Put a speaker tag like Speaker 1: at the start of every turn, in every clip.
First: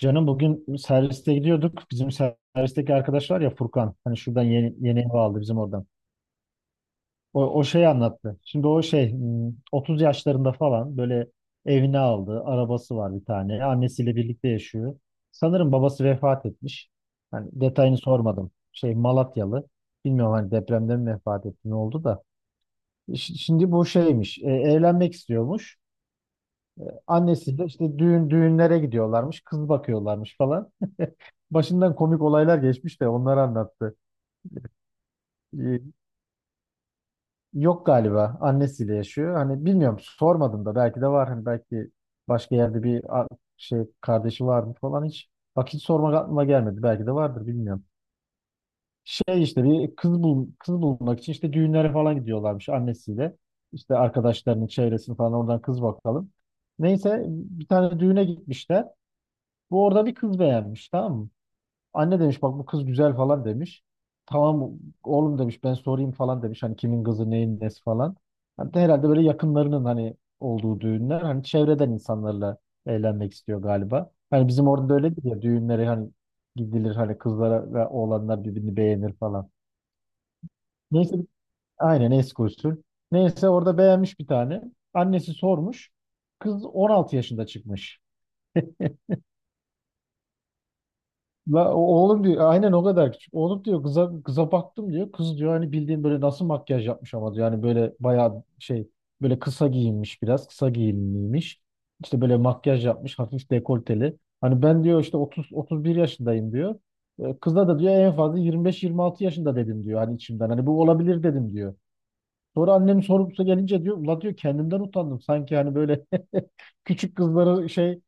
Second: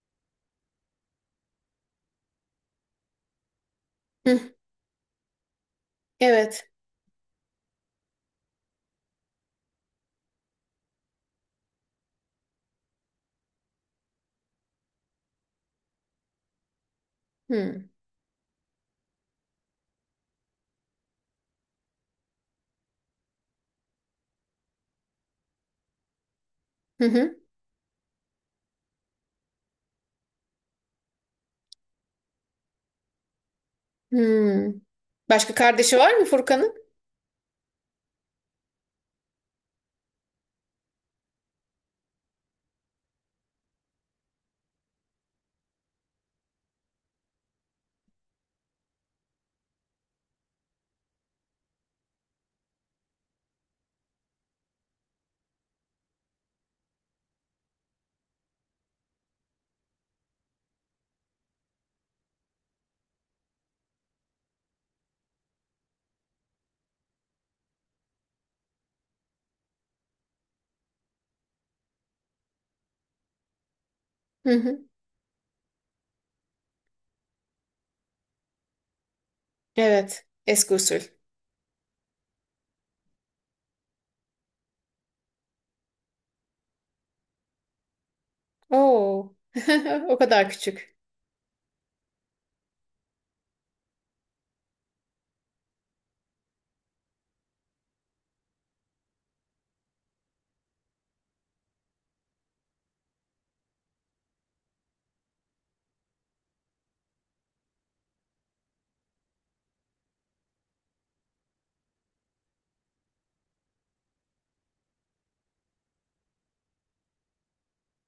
Speaker 1: Canım bugün serviste gidiyorduk. Bizim servisteki arkadaş var ya, Furkan. Hani
Speaker 2: Hı,
Speaker 1: şuradan yeni ev aldı bizim oradan.
Speaker 2: evet.
Speaker 1: O şeyi anlattı. Şimdi o şey 30 yaşlarında falan böyle evini aldı. Arabası var bir tane. Annesiyle birlikte yaşıyor. Sanırım babası vefat etmiş. Hani
Speaker 2: Hı,
Speaker 1: detayını sormadım. Şey, Malatyalı. Bilmiyorum, hani depremden mi vefat etti, ne oldu da. Şimdi bu şeymiş. Evlenmek istiyormuş.
Speaker 2: hı, hı,
Speaker 1: Annesiyle işte düğünlere gidiyorlarmış, kız bakıyorlarmış falan. Başından komik olaylar geçmiş de onları anlattı.
Speaker 2: hı. Başka
Speaker 1: Ee,
Speaker 2: kardeşi var mı Furkan'ın?
Speaker 1: Yok galiba, annesiyle yaşıyor. Hani bilmiyorum, sormadım da, belki de var. Hani belki başka yerde bir şey, kardeşi var mı falan, hiç. Bak, hiç sormak aklıma gelmedi. Belki de vardır, bilmiyorum. Şey, işte bir kız bul kız bulmak için işte düğünlere falan gidiyorlarmış annesiyle. İşte arkadaşlarının çevresini falan, oradan kız bakalım. Neyse, bir tane düğüne gitmişler. Bu orada bir kız beğenmiş, tamam mı? Anne demiş, bak bu kız güzel falan demiş. Tamam oğlum demiş, ben sorayım falan demiş. Hani kimin kızı, neyin nesi falan. Hani de herhalde böyle yakınlarının hani olduğu düğünler. Hani çevreden insanlarla eğlenmek istiyor galiba. Hani
Speaker 2: Hı
Speaker 1: bizim
Speaker 2: hı.
Speaker 1: orada da öyledir ya, düğünlere hani gidilir, hani kızlara ve oğlanlar birbirini beğenir falan.
Speaker 2: Evet. Eski usul.
Speaker 1: Neyse, aynen eski usul. Neyse, orada beğenmiş bir tane. Annesi sormuş. Kız 16 yaşında çıkmış.
Speaker 2: Oo. O kadar küçük.
Speaker 1: La, oğlum diyor, aynen o kadar küçük. Oğlum diyor, kıza baktım diyor. Kız diyor, hani bildiğin böyle nasıl makyaj yapmış ama diyor. Yani böyle bayağı şey, böyle kısa giyinmiş, biraz kısa giyinmiş. İşte böyle makyaj yapmış, hafif dekolteli. Hani ben diyor, işte 30 31 yaşındayım diyor. Kıza da diyor, en fazla 25-26 yaşında dedim diyor, hani içimden. Hani bu olabilir dedim diyor. Sonra annem sorumlusu gelince diyor, ula diyor, kendimden utandım. Sanki hani böyle küçük kızları şey,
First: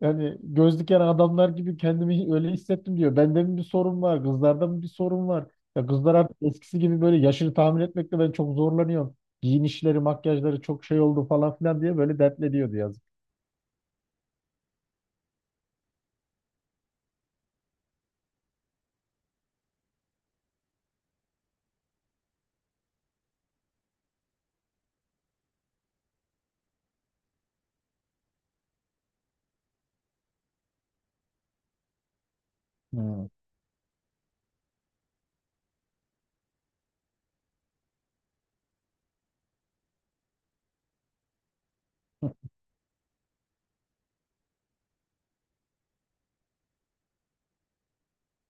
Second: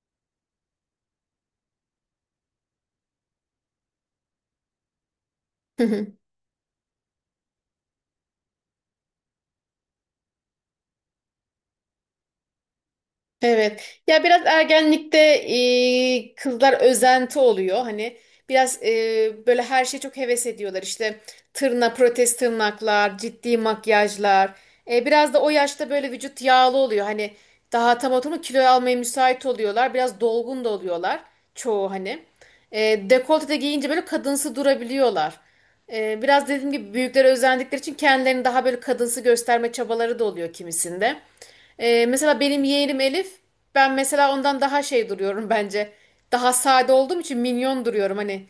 Speaker 1: yani göz diken adamlar gibi kendimi öyle hissettim diyor. Bende mi bir sorun var? Kızlarda mı bir sorun var? Ya, kızlar artık eskisi gibi, böyle yaşını tahmin etmekte ben çok zorlanıyorum. Giyinişleri, makyajları çok şey oldu falan filan diye böyle dertleniyordu, yazık.
Speaker 2: Evet. Ya biraz ergenlikte kızlar özenti oluyor. Hani biraz böyle her şeye çok heves ediyorlar. İşte protez tırnaklar, ciddi makyajlar. Biraz da o yaşta böyle vücut yağlı oluyor. Hani daha tam oturma kilo almaya müsait oluyorlar. Biraz dolgun da oluyorlar çoğu hani.
Speaker 1: Hmm.
Speaker 2: Dekolte de giyince böyle kadınsı durabiliyorlar. Biraz dediğim gibi büyüklere özendikleri için kendilerini daha böyle kadınsı gösterme çabaları da oluyor kimisinde. Mesela benim yeğenim Elif, ben mesela ondan daha şey duruyorum bence. Daha sade olduğum için minyon duruyorum hani.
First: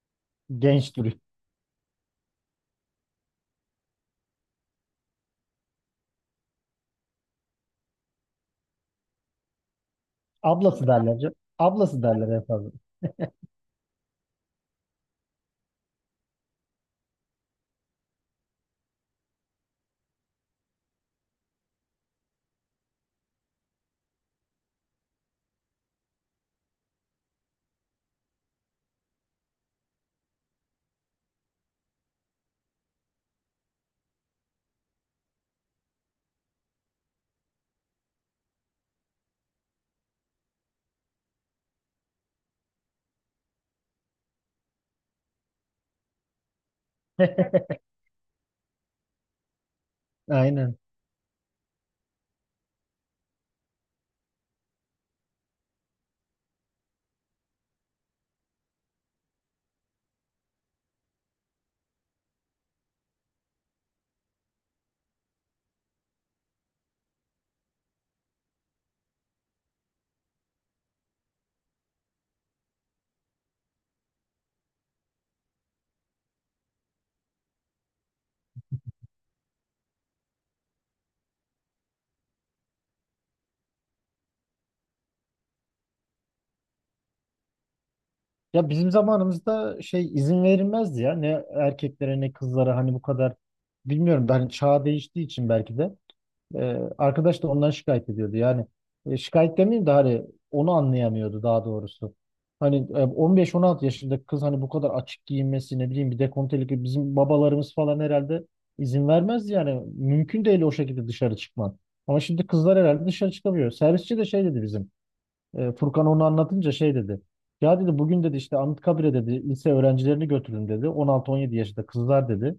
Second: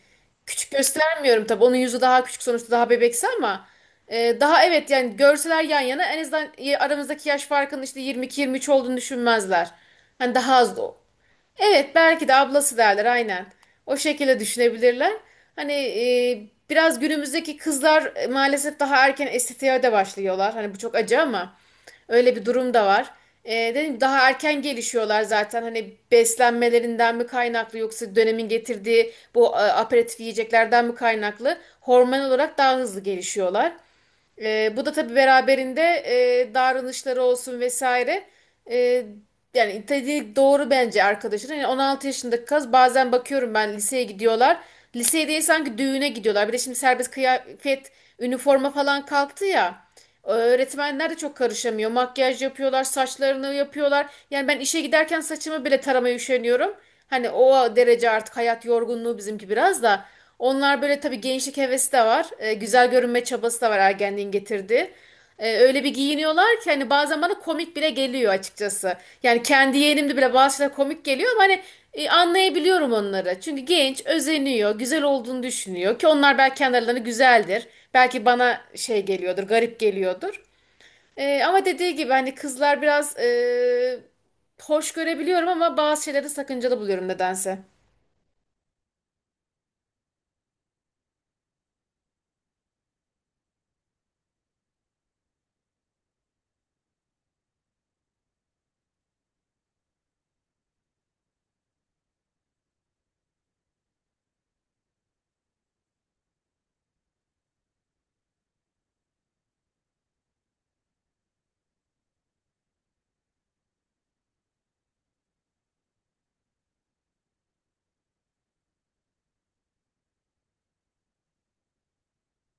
Speaker 2: Küçük
Speaker 1: Genç duruyor.
Speaker 2: göstermiyorum tabii. Onun yüzü daha küçük sonuçta daha bebeksi ama daha evet yani görseler yan yana en azından aramızdaki yaş farkının işte 22-23 olduğunu düşünmezler. Hani daha az.
Speaker 1: Ablası derler.
Speaker 2: Evet,
Speaker 1: Ablası
Speaker 2: belki
Speaker 1: derler
Speaker 2: de
Speaker 1: en fazla.
Speaker 2: ablası derler aynen. O şekilde düşünebilirler. Hani biraz günümüzdeki kızlar maalesef daha erken estetiğe de başlıyorlar. Hani bu çok acı ama öyle bir durum da var. Dedim daha erken gelişiyorlar zaten. Hani beslenmelerinden mi kaynaklı yoksa dönemin getirdiği bu aperatif yiyeceklerden mi kaynaklı? Hormon olarak daha hızlı gelişiyorlar. Bu da tabii beraberinde davranışları olsun vesaire. Ee, Yani dediği doğru bence arkadaşın. Yani 16 yaşındaki kız bazen bakıyorum ben liseye gidiyorlar. Liseye değil sanki düğüne gidiyorlar. Bir de şimdi serbest kıyafet, üniforma falan kalktı ya.
Speaker 1: Aynen.
Speaker 2: Öğretmenler de çok karışamıyor. Makyaj yapıyorlar, saçlarını yapıyorlar. Yani ben işe giderken saçımı bile taramaya üşeniyorum. Hani o derece artık hayat yorgunluğu bizimki biraz da. Onlar böyle tabii gençlik hevesi de var. Güzel görünme çabası da var ergenliğin getirdiği. Öyle bir giyiniyorlar ki hani bazen bana komik bile geliyor açıkçası. Yani kendi yeğenimde bile bazı şeyler komik geliyor ama hani anlayabiliyorum onları. Çünkü genç özeniyor, güzel olduğunu düşünüyor ki onlar belki kendilerine güzeldir. Belki bana şey geliyordur, garip geliyordur. Ama dediği gibi hani kızlar biraz hoş görebiliyorum ama bazı şeyleri sakıncalı buluyorum nedense.
Speaker 1: Ya bizim zamanımızda şey, izin verilmezdi ya. Ne erkeklere ne kızlara, hani bu kadar, bilmiyorum, ben çağ değiştiği için belki de. Arkadaş da ondan şikayet ediyordu. Yani şikayet demeyeyim de hani, onu anlayamıyordu daha doğrusu. Hani 15-16 yaşındaki kız hani bu kadar açık giyinmesi, ne bileyim, bir dekolteli gibi, bizim babalarımız falan herhalde izin vermez yani. Mümkün değil o şekilde dışarı çıkman. Ama şimdi kızlar herhalde dışarı çıkamıyor. Servisçi de şey dedi bizim. Furkan onu anlatınca şey dedi. Ya dedi, bugün dedi işte Anıtkabir'e dedi, lise öğrencilerini götürün dedi. 16-17 yaşında kızlar dedi.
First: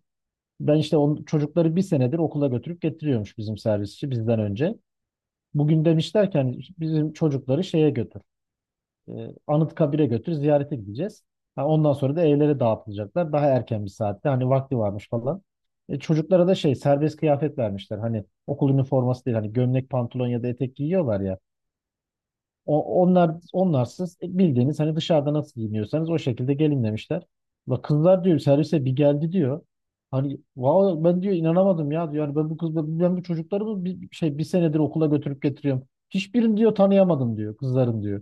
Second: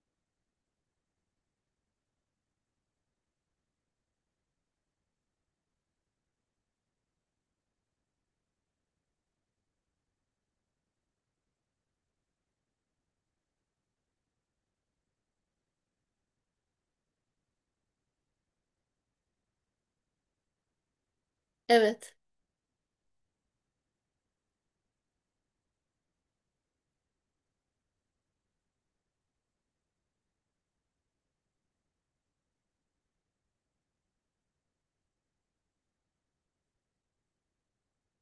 Speaker 1: Ben işte çocukları bir senedir okula götürüp getiriyormuş bizim servisçi, bizden önce. Bugün demişler ki hani bizim çocukları şeye götür. E, Anıtkabir'e götür, ziyarete gideceğiz. Ha, ondan sonra da evlere dağıtılacaklar. Daha erken bir saatte hani, vakti varmış falan. Çocuklara da şey, serbest kıyafet vermişler. Hani okul üniforması değil, hani gömlek pantolon ya da etek giyiyorlar ya.
Speaker 2: Evet.
Speaker 1: Onlar onlarsız bildiğiniz hani dışarıda nasıl giyiniyorsanız o şekilde gelin demişler. Bak kızlar diyor, servise bir geldi diyor. Hani wow, ben diyor inanamadım ya diyor. Yani ben bu çocukları bu bir, şey bir senedir okula götürüp getiriyorum. Hiçbirini diyor tanıyamadım diyor, kızların diyor.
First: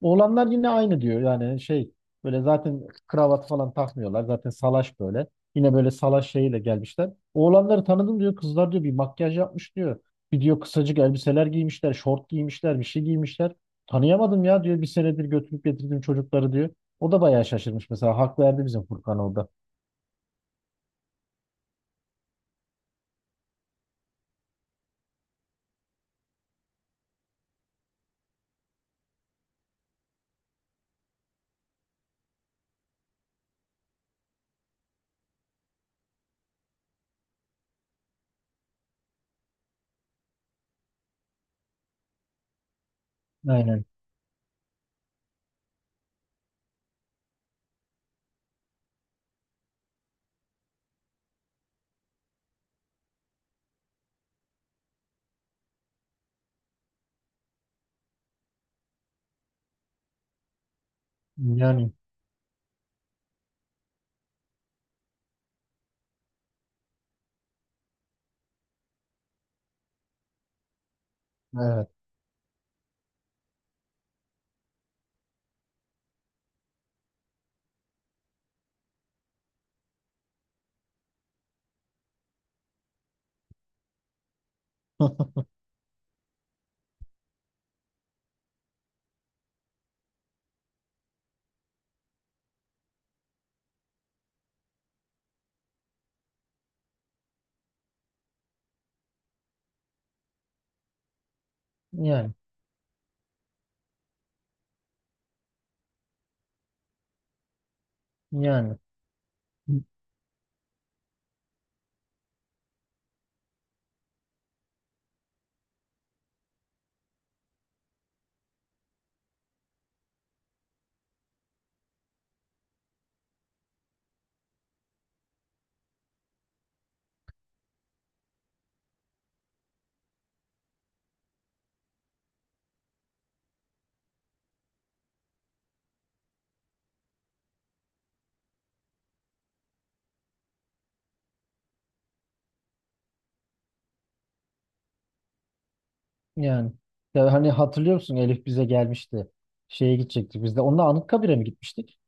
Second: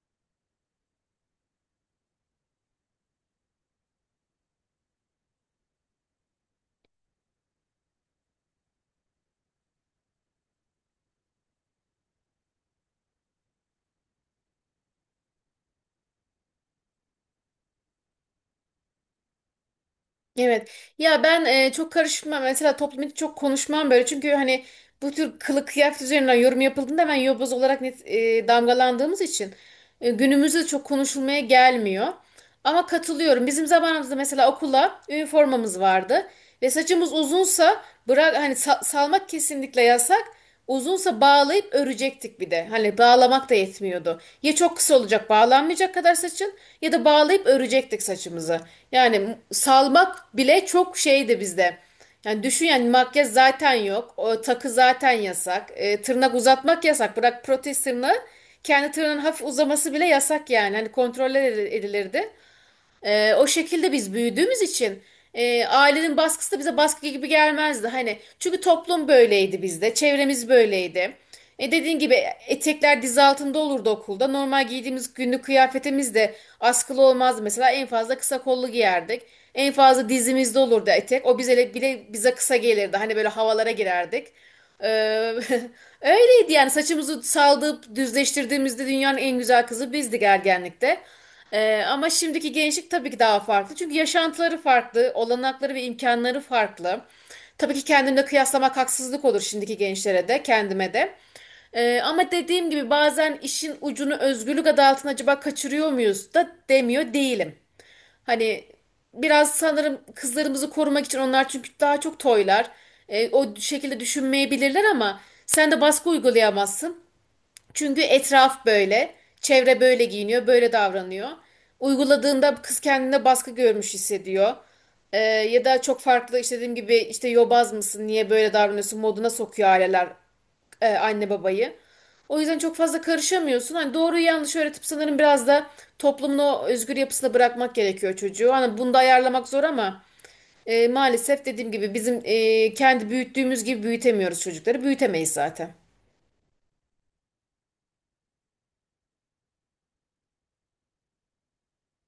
Speaker 1: Oğlanlar yine aynı diyor. Yani şey, böyle zaten kravat falan takmıyorlar. Zaten salaş böyle. Yine böyle salaş şeyiyle gelmişler. Oğlanları tanıdım diyor. Kızlar diyor bir makyaj yapmış diyor. Bir diyor kısacık elbiseler giymişler, şort giymişler, bir şey giymişler. Tanıyamadım ya diyor, bir senedir götürüp getirdim çocukları diyor. O da bayağı şaşırmış mesela. Hak verdi bizim Furkan orada.
Speaker 2: Evet. Ya ben çok karışmam. Mesela toplum için çok konuşmam böyle. Çünkü hani bu tür kılık kıyafet üzerinden yorum yapıldığında ben yobaz olarak net damgalandığımız için günümüzde çok konuşulmaya gelmiyor. Ama katılıyorum. Bizim zamanımızda mesela okula üniformamız vardı ve saçımız uzunsa bırak hani salmak kesinlikle yasak. Uzunsa bağlayıp örecektik bir de. Hani bağlamak da
Speaker 1: Aynen.
Speaker 2: yetmiyordu. Ya çok kısa olacak bağlanmayacak kadar saçın ya da bağlayıp örecektik saçımızı. Yani salmak bile çok şeydi bizde. Yani düşün yani makyaj zaten yok. O takı zaten yasak. Tırnak uzatmak yasak. Bırak protez tırnağı. Kendi tırnağın hafif uzaması bile yasak yani. Hani kontrol
Speaker 1: Yani
Speaker 2: edilirdi. O şekilde biz büyüdüğümüz için ailenin baskısı da bize baskı gibi gelmezdi. Hani çünkü toplum böyleydi bizde, çevremiz böyleydi.
Speaker 1: evet.
Speaker 2: Dediğin gibi etekler diz altında olurdu okulda. Normal giydiğimiz günlük kıyafetimiz de askılı olmazdı. Mesela en fazla kısa kollu giyerdik. En fazla dizimizde olurdu etek. O bize bile bize kısa gelirdi. Hani böyle havalara girerdik. Ee, Öyleydi yani saçımızı saldırıp düzleştirdiğimizde dünyanın en güzel kızı bizdik ergenlikte. Ama şimdiki gençlik tabii ki daha farklı. Çünkü yaşantıları farklı, olanakları ve imkanları farklı. Tabii ki kendimle kıyaslamak haksızlık olur şimdiki gençlere de, kendime de. Ama
Speaker 1: Yani
Speaker 2: dediğim gibi bazen işin ucunu özgürlük adı altında acaba kaçırıyor muyuz da demiyor değilim. Hani
Speaker 1: yani
Speaker 2: biraz sanırım kızlarımızı korumak için onlar çünkü daha çok toylar. O şekilde düşünmeyebilirler ama sen de baskı uygulayamazsın. Çünkü etraf böyle, çevre böyle giyiniyor, böyle davranıyor. Uyguladığında kız kendine baskı görmüş hissediyor. Ya da çok farklı işte dediğim gibi işte yobaz mısın, niye böyle davranıyorsun moduna sokuyor aileler anne babayı. O yüzden çok fazla karışamıyorsun. Hani doğruyu yanlış öğretip sanırım biraz da toplumun o özgür yapısına bırakmak gerekiyor çocuğu. Hani bunu da ayarlamak zor ama maalesef dediğim gibi bizim kendi büyüttüğümüz gibi büyütemiyoruz çocukları. Büyütemeyiz zaten.
Speaker 1: yani. Ya hani hatırlıyor musun, Elif bize gelmişti. Şeye gidecektik biz de. Onunla Anıtkabir'e mi gitmiştik?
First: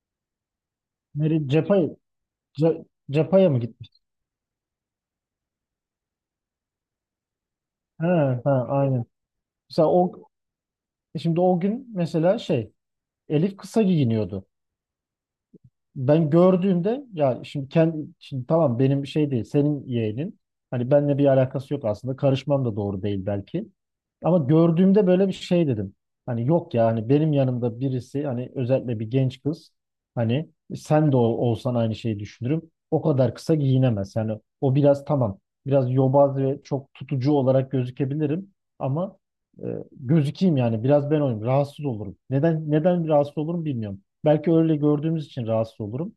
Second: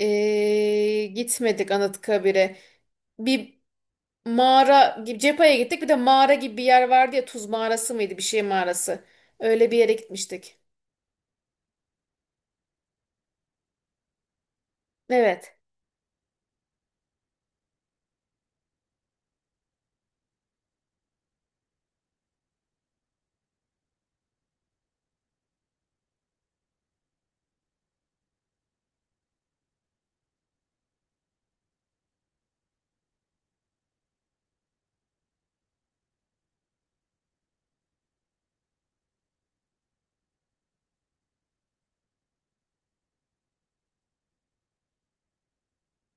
Speaker 1: Nereye,
Speaker 2: Gitmedik
Speaker 1: Cepa'ya,
Speaker 2: Anıtkabir'e.
Speaker 1: Ce- Cepa'ya
Speaker 2: Bir
Speaker 1: mı gitmiştik?
Speaker 2: mağara gibi Cepa'ya gittik. Bir de mağara gibi bir yer vardı ya Tuz mağarası mıydı bir
Speaker 1: Ha,
Speaker 2: şey
Speaker 1: ha,
Speaker 2: mağarası.
Speaker 1: aynen.
Speaker 2: Öyle bir
Speaker 1: Mesela
Speaker 2: yere
Speaker 1: o,
Speaker 2: gitmiştik.
Speaker 1: şimdi o gün mesela şey, Elif kısa giyiniyordu.
Speaker 2: Evet.
Speaker 1: Ben gördüğümde, ya şimdi kendi, şimdi tamam benim şey değil, senin yeğenin, hani benimle bir alakası yok, aslında karışmam da doğru değil belki, ama gördüğümde böyle bir şey dedim. Hani yok ya, hani benim yanımda birisi, hani özellikle bir genç kız, hani sen de olsan aynı şeyi düşünürüm, o kadar kısa giyinemez yani. O biraz, tamam, biraz yobaz ve çok tutucu olarak gözükebilirim ama, e, gözükeyim yani. Biraz ben oyum, rahatsız olurum, neden rahatsız olurum bilmiyorum. Belki öyle gördüğümüz için rahatsız olurum.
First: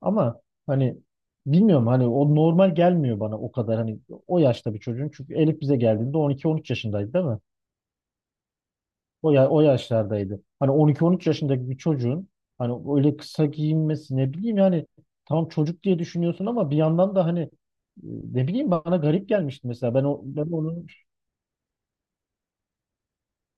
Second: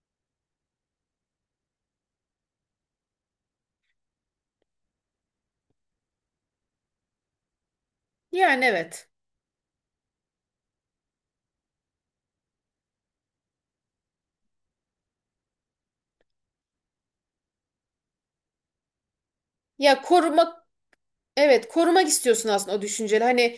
Speaker 1: Ama hani bilmiyorum, hani o normal gelmiyor bana o kadar, hani o yaşta bir çocuğun. Çünkü Elif bize geldiğinde 12-13 yaşındaydı değil mi?
Speaker 2: Yani evet.
Speaker 1: O, ya, o yaşlardaydı. Hani 12-13 yaşındaki bir çocuğun hani öyle kısa giyinmesi, ne bileyim yani, tam çocuk diye düşünüyorsun ama bir yandan da hani ne bileyim, bana garip gelmişti mesela.
Speaker 2: Ya
Speaker 1: Ben
Speaker 2: koruma
Speaker 1: onu,
Speaker 2: Evet, korumak istiyorsun aslında o düşünceli. Hani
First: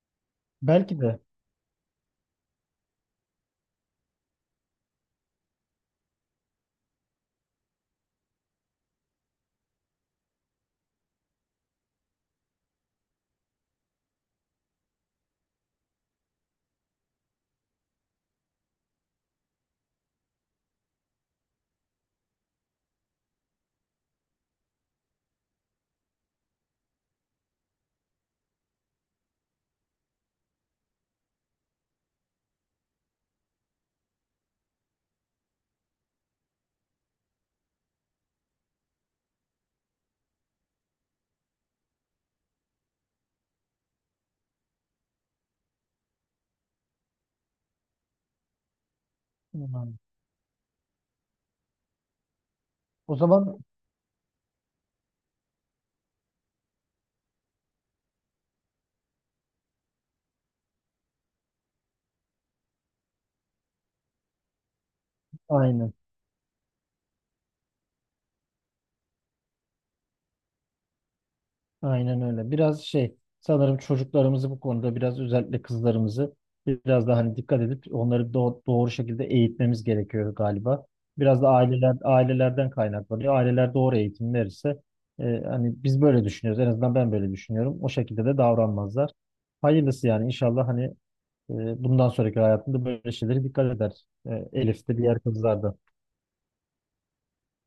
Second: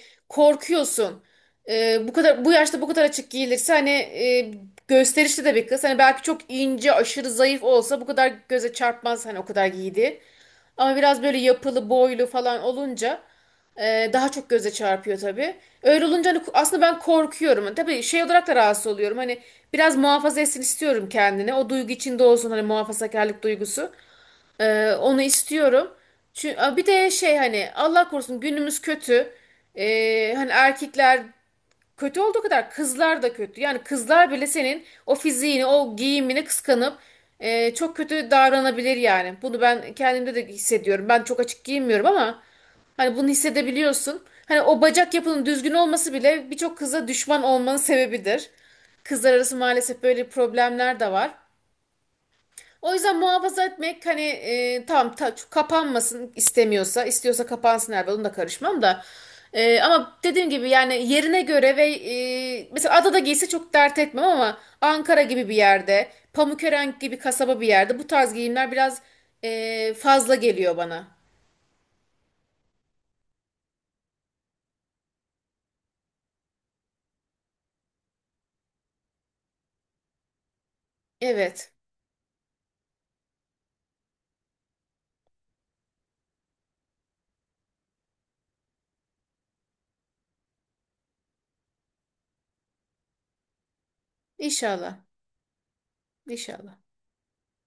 Speaker 1: belki de.
Speaker 2: korkuyorsun. Bu kadar bu yaşta bu kadar açık giyilirse hani gösterişli de bir kız. Hani belki çok ince, aşırı zayıf olsa bu kadar göze çarpmaz hani o kadar giydi. Ama biraz böyle yapılı, boylu falan olunca daha çok göze çarpıyor tabii. Öyle olunca hani aslında ben korkuyorum. Tabii şey olarak da rahatsız oluyorum. Hani biraz muhafaza etsin istiyorum kendini. O duygu içinde olsun hani muhafazakarlık duygusu. Onu istiyorum. Çünkü bir de şey hani Allah korusun günümüz kötü. Hani erkekler kötü olduğu kadar kızlar da kötü. Yani kızlar bile senin o fiziğini, o giyimini kıskanıp çok kötü davranabilir yani. Bunu ben kendimde de hissediyorum. Ben çok açık giyinmiyorum ama hani bunu hissedebiliyorsun. Hani o bacak yapının düzgün olması bile birçok kıza düşman olmanın sebebidir. Kızlar arası
Speaker 1: Hmm.
Speaker 2: maalesef böyle problemler de var. O
Speaker 1: O
Speaker 2: yüzden
Speaker 1: zaman
Speaker 2: muhafaza etmek hani tamam kapanmasın istemiyorsa istiyorsa kapansın herhalde onu da karışmam da. Ama dediğim gibi yani yerine göre ve mesela adada giyse çok dert etmem ama Ankara gibi bir
Speaker 1: aynı.
Speaker 2: yerde, Pamukören gibi kasaba bir yerde bu tarz giyimler biraz fazla geliyor bana.
Speaker 1: Aynen öyle. Biraz şey, sanırım çocuklarımızı bu konuda biraz, özellikle kızlarımızı biraz daha hani dikkat edip onları doğru şekilde eğitmemiz gerekiyor galiba. Biraz da
Speaker 2: Evet.
Speaker 1: ailelerden kaynaklanıyor. Aileler doğru eğitim verirse hani biz böyle düşünüyoruz. En azından ben böyle düşünüyorum. O şekilde de davranmazlar. Hayırlısı yani, inşallah hani bundan sonraki hayatında böyle şeylere dikkat eder. Elif
Speaker 2: İnşallah.
Speaker 1: de, diğer kızlar da.
Speaker 2: İnşallah.